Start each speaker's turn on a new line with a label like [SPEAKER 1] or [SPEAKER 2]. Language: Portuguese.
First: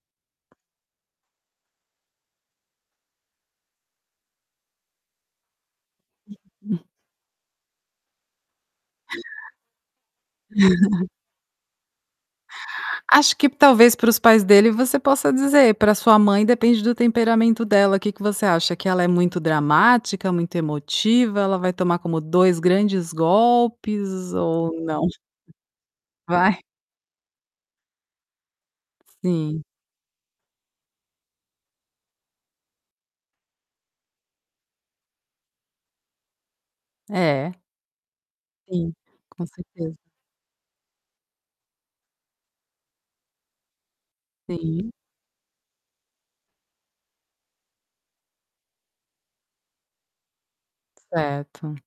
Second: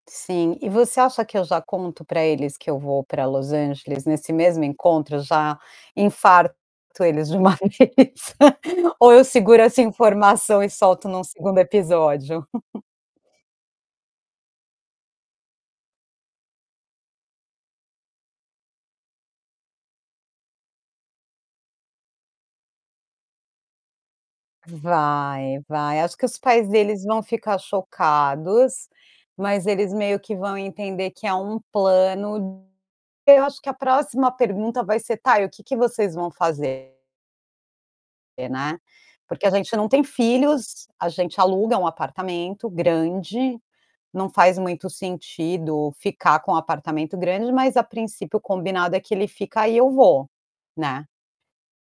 [SPEAKER 1] Sim. E você acha que eu já conto pra eles que eu vou pra Los Angeles nesse mesmo encontro, já infarto
[SPEAKER 2] Uhum.
[SPEAKER 1] eles de uma vez? Ou eu seguro essa informação e solto num 2º episódio?
[SPEAKER 2] Acho que talvez para os pais dele você possa dizer, pra sua mãe depende do temperamento dela, que que você acha? Que ela é muito dramática, muito emotiva, ela vai tomar como 2 grandes golpes ou não?
[SPEAKER 1] Vai, vai. Acho que os
[SPEAKER 2] Vai?
[SPEAKER 1] pais deles vão ficar chocados,
[SPEAKER 2] Sim.
[SPEAKER 1] mas eles meio que vão entender que é um plano eu acho que a próxima pergunta vai ser: "Tá, e o que que vocês vão fazer?"
[SPEAKER 2] É.
[SPEAKER 1] Porque, né.
[SPEAKER 2] Sim, com
[SPEAKER 1] Porque a gente não
[SPEAKER 2] certeza.
[SPEAKER 1] tem filhos, a gente aluga um apartamento grande, não faz muito
[SPEAKER 2] Sim.
[SPEAKER 1] sentido ficar com apartamento grande, mas a princípio o combinado é que ele fica e eu vou, né.
[SPEAKER 2] Certo.